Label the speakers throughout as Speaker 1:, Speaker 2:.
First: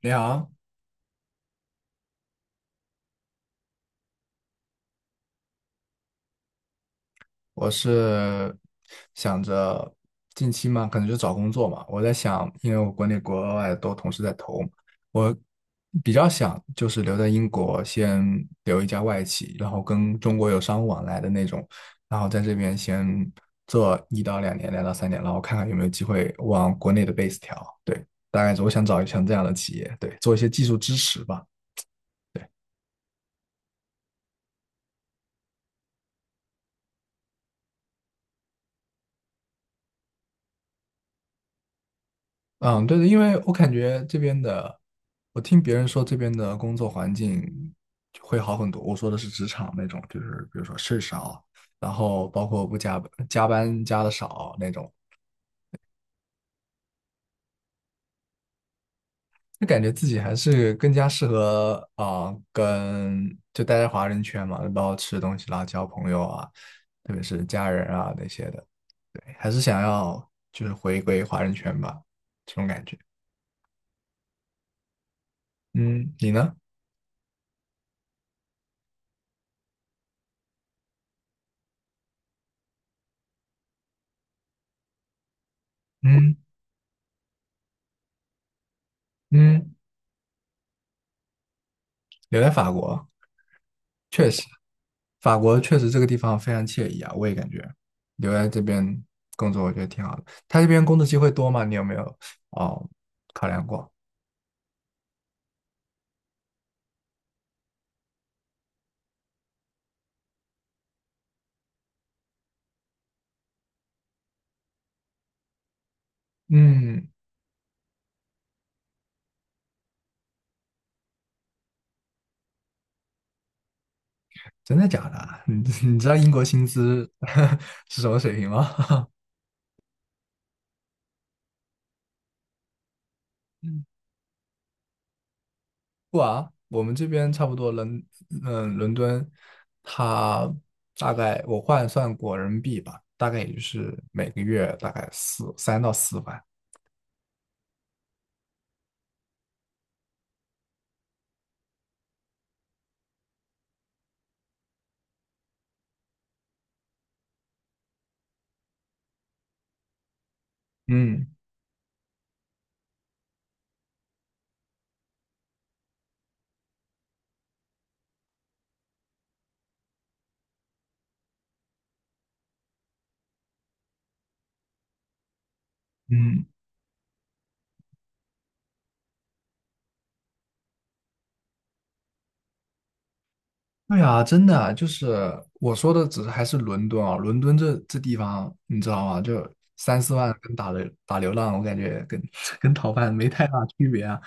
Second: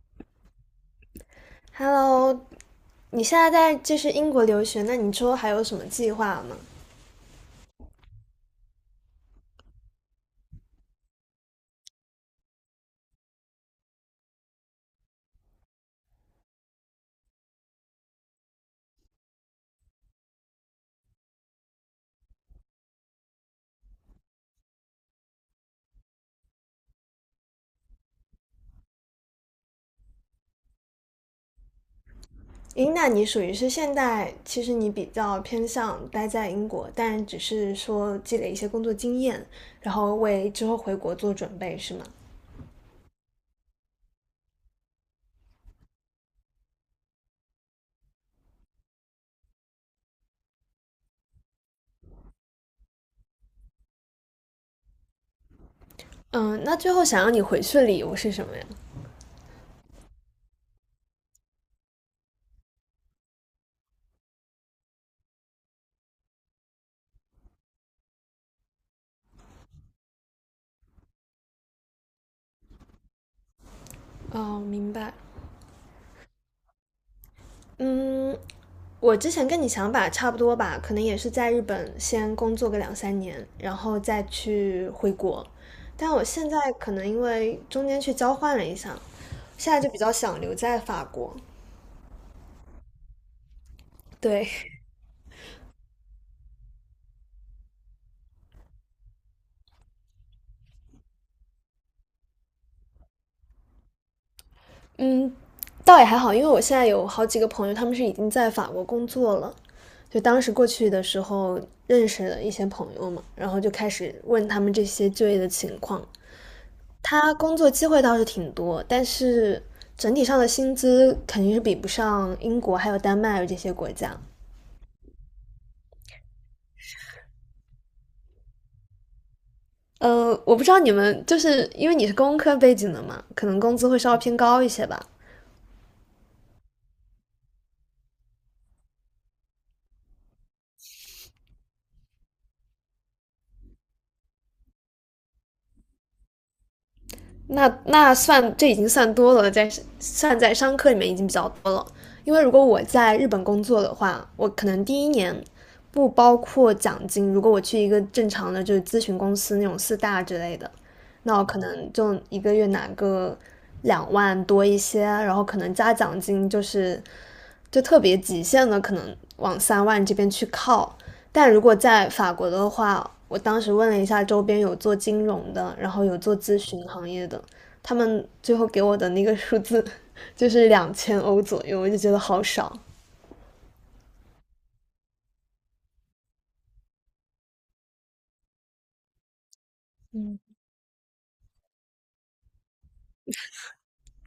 Speaker 1: 你好，
Speaker 2: Hello，你现在在就是英国留学，那你之后还有什么计划吗？
Speaker 1: 我是想着近期嘛，可能就找工作嘛。我在想，因为我国内国外都同时在投嘛。我比较想就是留在英国，先留一家外企，然后跟中国有商务往来的那种，然后在这边先做1到2年，2到3年，然后看看有没有机会往国内的 base 调。对，大概是我想找一想这样的企业，对，做一些技术支持吧。对。
Speaker 2: 诶，那你属于是现在，其实你比较偏向待在英国，但只是说积累一些工作经验，然后为之后回国做准备，是吗？
Speaker 1: 嗯，对的，因为我感觉这边的，我听别人说这边的工作环境会好很多。我说的是职场那种，就是比如说事儿少，然后包括不加加班加的少那种。
Speaker 2: 嗯，那最后想让你回去的理由是什么呀？
Speaker 1: 就感觉自己还是更加适合啊、跟就待在华人圈嘛，包括吃东西啦、交朋友啊，特别是家人啊那些的，对，还是想要就是回归华人圈吧，这种感觉。
Speaker 2: 哦，明白。
Speaker 1: 嗯，你呢？
Speaker 2: 嗯，我之前跟你想法差不多吧，可能也是在日本先工作个2、3年，然后再去回国。但我
Speaker 1: 嗯
Speaker 2: 现在可能因为中间去交换了一下，现
Speaker 1: 嗯，
Speaker 2: 在就比较想留在法国。
Speaker 1: 留在法国。确实，
Speaker 2: 对，
Speaker 1: 法国确实这个地方非常惬意啊，我也感觉留在这边工作，我觉得挺好的。他这边工作机会多吗？你有没有哦考量过？
Speaker 2: 嗯，倒也还好，因为我现在有好几个朋友，他们是已经在法国工作了。就当时过去的时候认识了一些朋友嘛，然后就开始问他们这些就业的情况。
Speaker 1: 嗯，
Speaker 2: 他工作机会倒是挺多，但是整体上的薪资肯定是比不上英国还有丹麦这些国家。
Speaker 1: 真的假的啊 你知道英国薪资 是什么水平吗？
Speaker 2: 我不知道你们就是因为你是工科背景的嘛，可能工资会 稍微偏高一些吧。
Speaker 1: 不啊，我们这边差不多伦敦，它大概我换算过人民币吧，大概也就是每个月大概3到4万。
Speaker 2: 那算这已经算多了，算在商科里面已经比较多了。因为如果我在日本工作的话，我可能第一年不包括奖金。如果我去一个正常的就是咨询公司那种四大之类的，
Speaker 1: 嗯
Speaker 2: 那我可能就一个月拿个2万多一些，然后可能加奖金就是就特别极限的，可能往3万这边去靠。但如果在法国的话，我当时问了一下周边有做金融的，然后有做
Speaker 1: 嗯，
Speaker 2: 咨询行业的，他们最后给我的那个数字 就是2000欧左右，我就觉得好少。
Speaker 1: 对啊，真的啊就是我说的，只是还是伦敦啊，伦敦这地方你知道吗？就3、4万跟打流浪，我感觉跟 跟逃犯没太大区别啊。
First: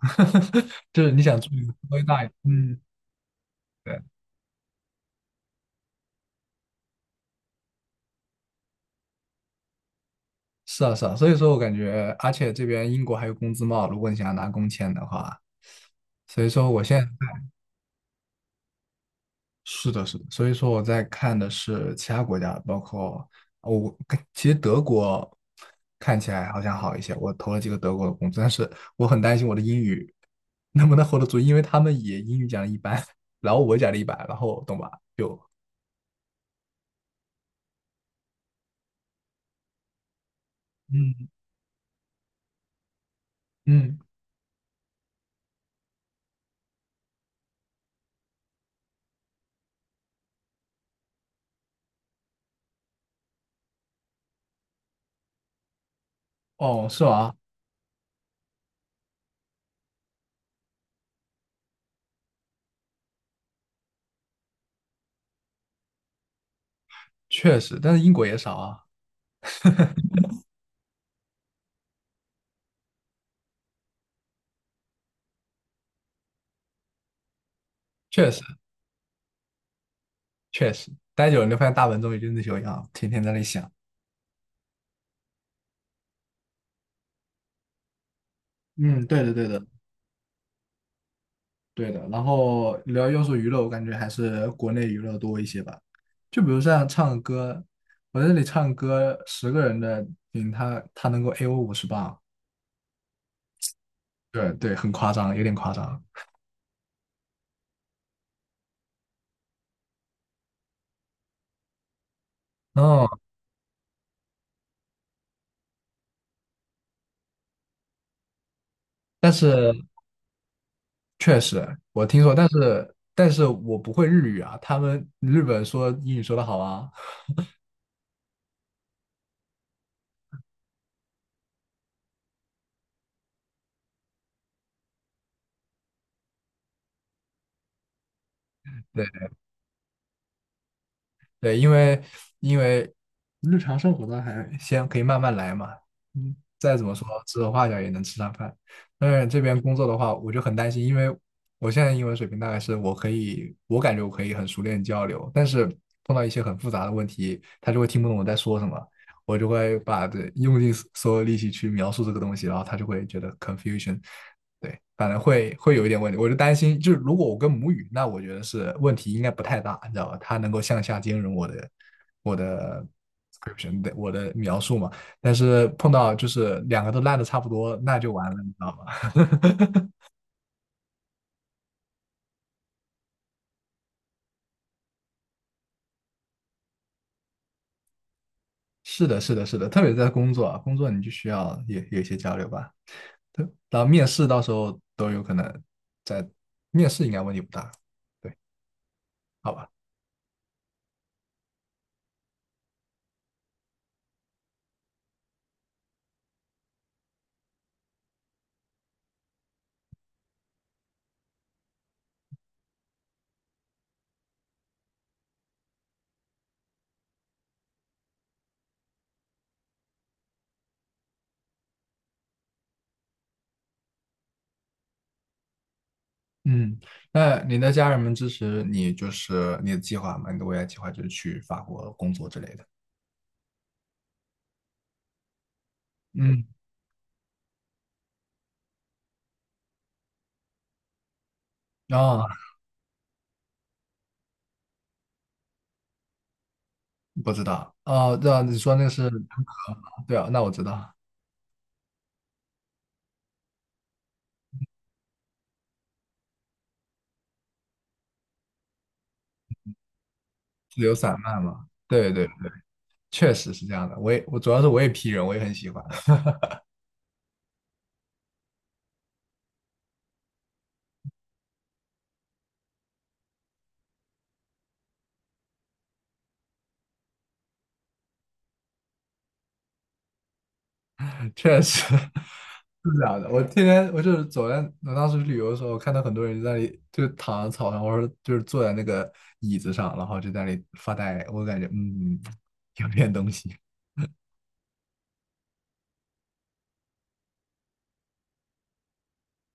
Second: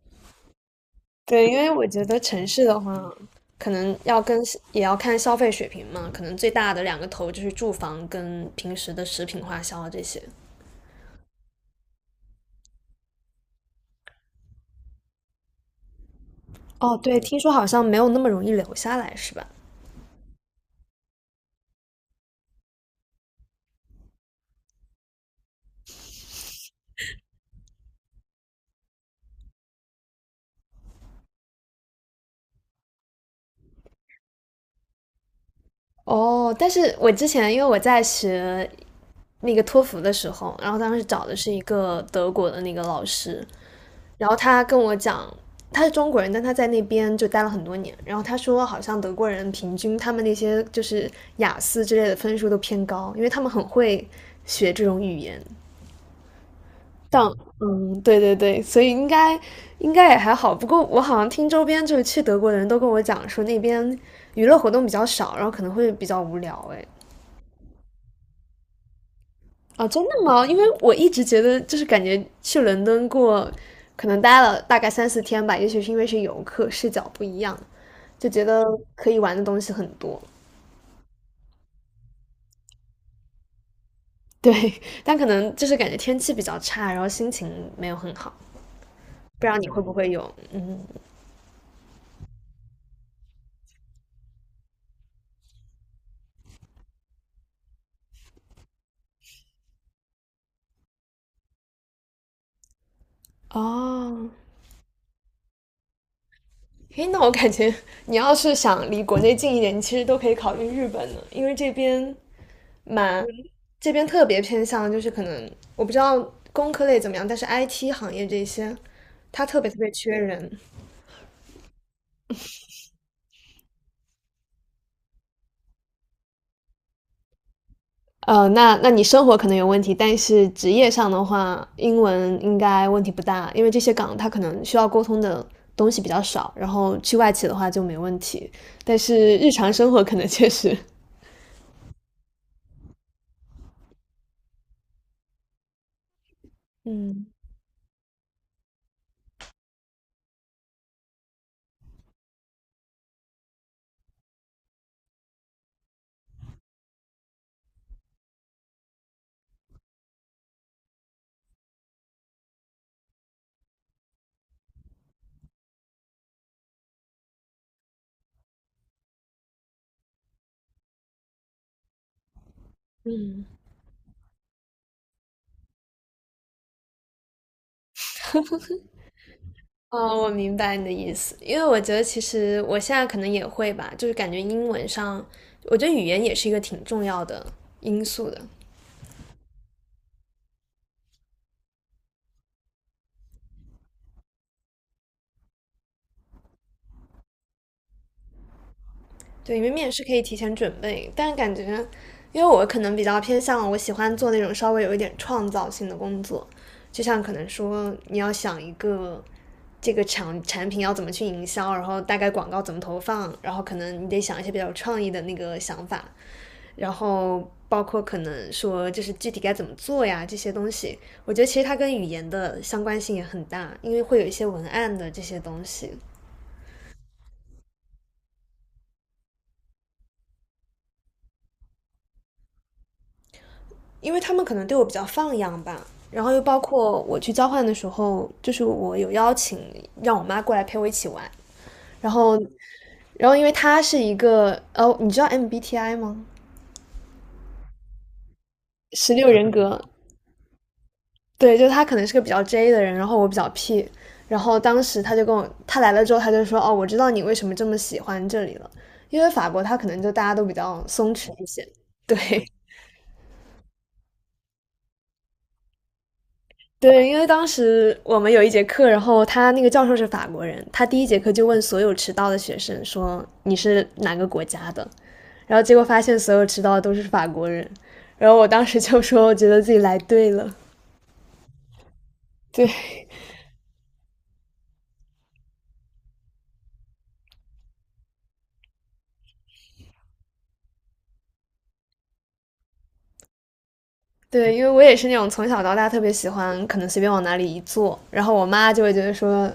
Speaker 1: 就是你想
Speaker 2: 对，
Speaker 1: 住
Speaker 2: 因
Speaker 1: 一个
Speaker 2: 为
Speaker 1: 稍
Speaker 2: 我
Speaker 1: 微
Speaker 2: 觉得
Speaker 1: 大一点，
Speaker 2: 城市的
Speaker 1: 嗯，
Speaker 2: 话，可能
Speaker 1: 对，
Speaker 2: 要跟也要看消费水平嘛，可能最大的两个头就是住房跟平时的食品花销啊这些。
Speaker 1: 是啊是啊，所以说我感觉，而且这边英国还有工资帽，如果你想要拿工签的话，所以说我
Speaker 2: 哦，
Speaker 1: 现在。
Speaker 2: 对，听说好像没有那么容易留下来，是吧？
Speaker 1: 是的，是的，所以说我在看的是其他国家，包括哦我其实德国看起来好像好一些，我投了几个德国的工作，但是我很担心我的英语能不能 hold 得住，因为他们也英语讲的一般，然后我讲的一般，然后懂吧？就
Speaker 2: 哦，但是我之前因为我在学那个托福的时候，然后当时找
Speaker 1: 嗯
Speaker 2: 的是一个德国的那个老师，
Speaker 1: 嗯，
Speaker 2: 然后他跟我讲，他是中国人，但他在那边就待了很多年，然后他说好像德国人平均他们那些就是雅思之类的分数都偏高，因为他们很会学这种语言。
Speaker 1: 哦，是
Speaker 2: 但
Speaker 1: 吗？
Speaker 2: 嗯，对对对，所以应该也还好。不过我好像听周边就是去德国的人都跟我讲说那边娱乐活动比较少，然后可能会比较无聊，哎。
Speaker 1: 确实，但是英国也少啊，
Speaker 2: 啊，真的吗？因为我一直觉得，就是感觉去伦敦过，可能待了大概3、4天吧，也许是因为是游客，视角不一样，就
Speaker 1: 确实
Speaker 2: 觉得可以玩的东西很多。
Speaker 1: 确实，待久了你就发现大本钟也就那修养，天天在那里想。
Speaker 2: 对，但可能就是感觉天气比较差，然后心情没有很好。
Speaker 1: 嗯，对的，
Speaker 2: 不知
Speaker 1: 对
Speaker 2: 道
Speaker 1: 的。
Speaker 2: 你会不会有？嗯，
Speaker 1: 对的，然后聊要秀娱乐，我感觉还是国内娱乐多一些吧。就比如像唱歌，我在这里唱歌，10个人的顶他能够 A 我50磅，
Speaker 2: 哦，
Speaker 1: 对对，很夸张，有点夸张。
Speaker 2: 嘿，那我感觉你要是想离国内近一点，你其实都可以考虑日本呢，因为这边
Speaker 1: 哦，
Speaker 2: 蛮这边特别偏向，就是可能我不知道工科类怎么样，但是 IT 行业这些，
Speaker 1: 但
Speaker 2: 它特别
Speaker 1: 是
Speaker 2: 特别缺人。
Speaker 1: 确实我听说，但是我不会日语啊，他们日本说英语说的好啊。
Speaker 2: 那那你生活可能有问题，但是职业上的话，英文应该问题不大，因为这些岗它可能需要沟通的东西比较少，然后去外企的话就没问题，但
Speaker 1: 对
Speaker 2: 是日常生活可能确实，
Speaker 1: 对，因为日常生活的还先可以慢慢来嘛，嗯，再怎么说
Speaker 2: 嗯
Speaker 1: 指手画脚也能吃上饭。但是这边工作的话，我就很担心，因为我现在英文水平大概是我可以，我感觉我可以很熟练交流，但是碰到一些很复杂的问题，他就会听不懂我在说什么，我就会把这用尽所有力气去描述这个东西，然后他就会觉得 confusion。对，反正会有一点问题，我就担心，就是如果我跟母语，那我觉得是问题应该不太大，你知道吧？它能够向下兼容我的
Speaker 2: 嗯。
Speaker 1: description 的我的描述嘛。但是碰到就是两个都烂的差不多，那就完了，你知道吗？
Speaker 2: 哦，我明白你的意思，因为我觉得其实我现在可能也会吧，就是感觉英文上，我觉得语言也是一个挺重要的因素的。
Speaker 1: 是的，是的，是的，特别在工作啊，工作你就需要有一些交流吧。对，然后面试到时候都有可能在面试应该问题不大，对，好
Speaker 2: 对，因
Speaker 1: 吧。
Speaker 2: 为面试可以提前准备，但是感觉，因为我可能比较偏向，我喜欢做那种稍微有一点创造性的工作，就像可能说你要想一个这个产品要怎么去营销，然后大概广告怎么投放，然后可能你得想一些比较有创意的那个想法，然后包括可能说就是具体该怎么做呀这些东西，我觉得其实它跟语言的相关性也很大，因为会有一些文案的这些东西。
Speaker 1: 嗯，那你的家人们支持你，就是你的计划吗？你的未来计划就是去法国工作之类的。
Speaker 2: 因为他们可能对我比较放养吧。然后又
Speaker 1: 嗯，
Speaker 2: 包括我去交换的时候，就是我有邀请让我妈过来陪我一起玩，然
Speaker 1: 哦，
Speaker 2: 后，然后因为她是一个哦，你知道 MBTI 吗？
Speaker 1: 不知道，哦，对啊，你说那个是，
Speaker 2: 16人格，
Speaker 1: 对啊，那我知道，
Speaker 2: 对，就她可能是个比较 J 的人，然后我比较 P,然后当时她就跟我，她来了之后，她就说哦，我知道你为什么这么喜欢这里了，因为法国她可能就大家都比
Speaker 1: 自
Speaker 2: 较
Speaker 1: 由
Speaker 2: 松
Speaker 1: 散
Speaker 2: 弛
Speaker 1: 漫
Speaker 2: 一
Speaker 1: 嘛，
Speaker 2: 些，
Speaker 1: 对
Speaker 2: 对，
Speaker 1: 对，确实是这样的。我也，我主要是我也 P 人，我也很喜欢，
Speaker 2: 对，因为当时我们有一节课，然后他那个教授是法国人，他第一节课就问所有迟到的学生说你是哪个国家的，然后结果发现所有迟到的都是法国人，然后我当时就说我觉得自己来对了，
Speaker 1: 确实
Speaker 2: 对
Speaker 1: 是这样的。我天天我就是走在，我当时旅游的时候，看到很多人在那里就躺在草上，或者就是坐在那个椅子上，然后就在那里发呆，我感觉有点东西。
Speaker 2: 对，因为我也是那种从小到大特别喜欢，可能随便往哪里一坐，然后我妈就会觉得说，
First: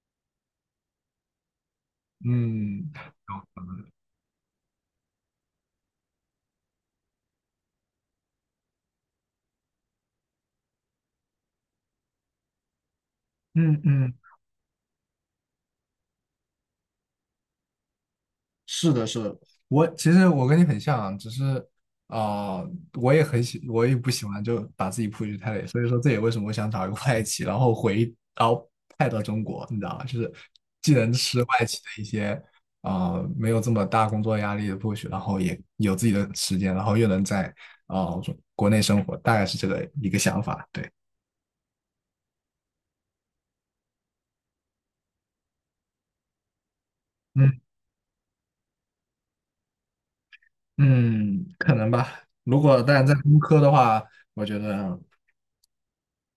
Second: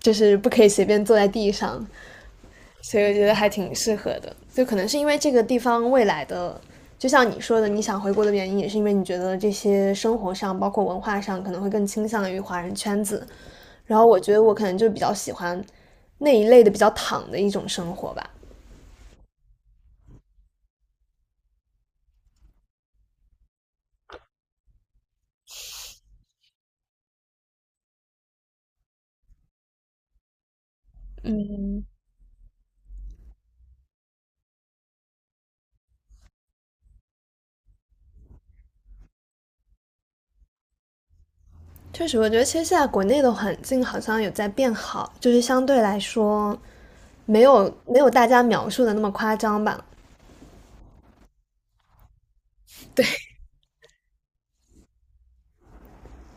Speaker 2: 就是不可以随便坐在地上，
Speaker 1: 嗯，
Speaker 2: 所以我觉得还挺适合的。就可能是因为这个地方未来的，就像你说的，你想回国的原因，也是因为你觉得这些生活上，包括文化上，可能会更倾向于华人圈子。
Speaker 1: 嗯
Speaker 2: 然后
Speaker 1: 嗯，
Speaker 2: 我觉得我可能就比较喜欢那一类的比较躺的一种生活吧。
Speaker 1: 是的，是的，我其实我跟你很像啊，只是啊、我也不喜欢就把自己 push 太累，所以说这也为什么我想找一个外企，然后到派到中国，你知道吗？就是既能吃外企的一些没有这么大工作压力的 push，然后也有自己的时间，然后又能在啊、呃国内生活，大概是这个一个想法，对。
Speaker 2: 确实，我觉得其实现在国内的环境好像有在变好，就是相对来说，没
Speaker 1: 嗯
Speaker 2: 有没有大家描述的那么夸张吧。
Speaker 1: 嗯，可能吧。如果
Speaker 2: 对，
Speaker 1: 但在工科的话，我觉得。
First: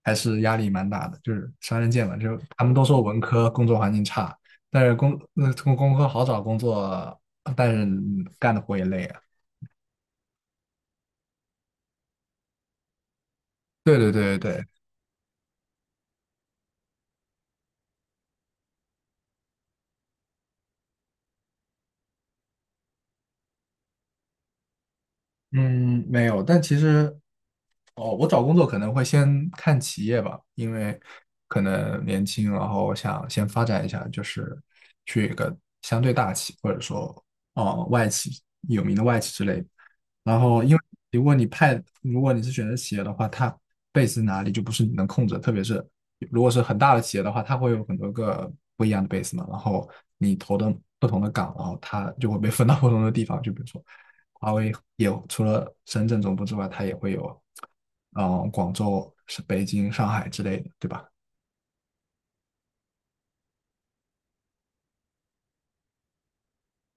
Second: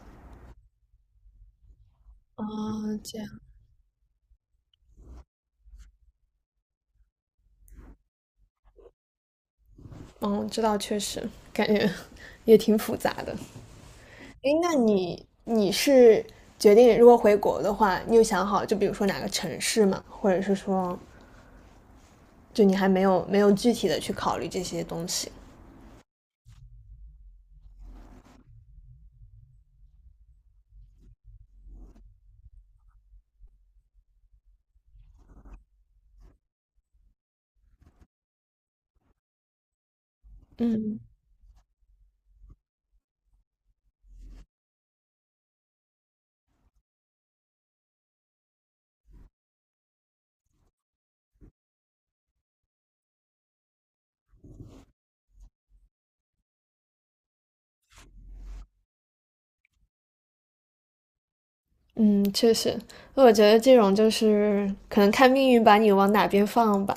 Speaker 1: 还是压力蛮大的，就是双刃剑嘛，就
Speaker 2: 哦，
Speaker 1: 他们都说
Speaker 2: 这
Speaker 1: 文
Speaker 2: 样，
Speaker 1: 科工作环境差，但是工科好找工作，但是干的活也累啊。
Speaker 2: 嗯，知道，确实感觉也挺复杂的。
Speaker 1: 对对对
Speaker 2: 诶，
Speaker 1: 对
Speaker 2: 那你是决定如果回国的话，你有想好就比如说哪个城市吗？或者是说，就你还没有具体的去考虑这些东西？
Speaker 1: 嗯，没有，但其实，哦，我找工作可能会先看企业吧，因为可能年轻，然后想先发展一下，就是去一个相对大企，或者说哦外企有名的外企之类的然后，因为如果你是选择企业的话，它 base 哪里就不是你能控制的特别是如果是很大的企业的话，它会有很多个不一样的 base 嘛，然后你投的不同的岗，然后它就会被分到不同的地方，就比如说。华为也除了深圳总部之外，它也会有，嗯，广州、是北京、上海之类的，对吧？
Speaker 2: 嗯，确实，我觉得这种就是可能看命运把你往哪边放吧。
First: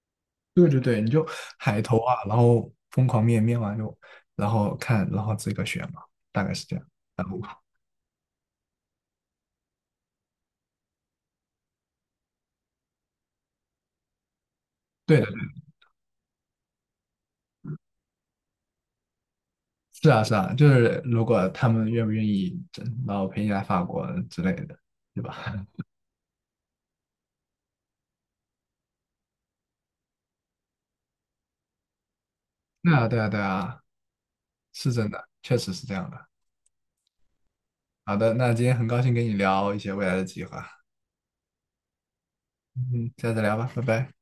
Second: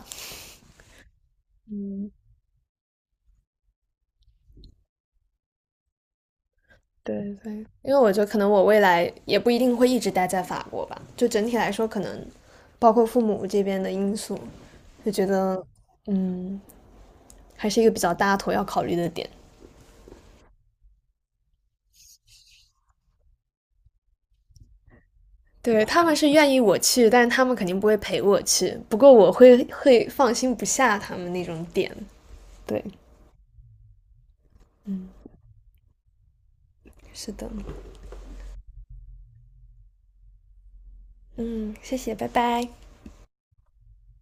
Speaker 1: 对对对，你就 海投
Speaker 2: 嗯，
Speaker 1: 啊，然后疯狂面完就，然后看，然后这个选嘛，大概是这样。
Speaker 2: 对
Speaker 1: 然后
Speaker 2: 对，因为我觉得可能我未来也不一定会一直待在法国吧，就整体来说，可能包括父母这边的因素，就
Speaker 1: 对的，
Speaker 2: 觉
Speaker 1: 对
Speaker 2: 得嗯，还是一个比较大头要考虑的点。
Speaker 1: 是啊是啊，就是如果他们愿不愿意，然后陪你来法国之类的，对吧？
Speaker 2: 对，他们是愿意我去，但是他们肯定不会陪我去。不过我会放心不下他们那种点。
Speaker 1: 对啊对啊对啊，是真的，确实是这样的。
Speaker 2: 是的，
Speaker 1: 好的，那今天很高兴跟你聊一些未来的计划，
Speaker 2: 嗯，谢谢，拜拜。
Speaker 1: 嗯，下次聊吧，拜拜。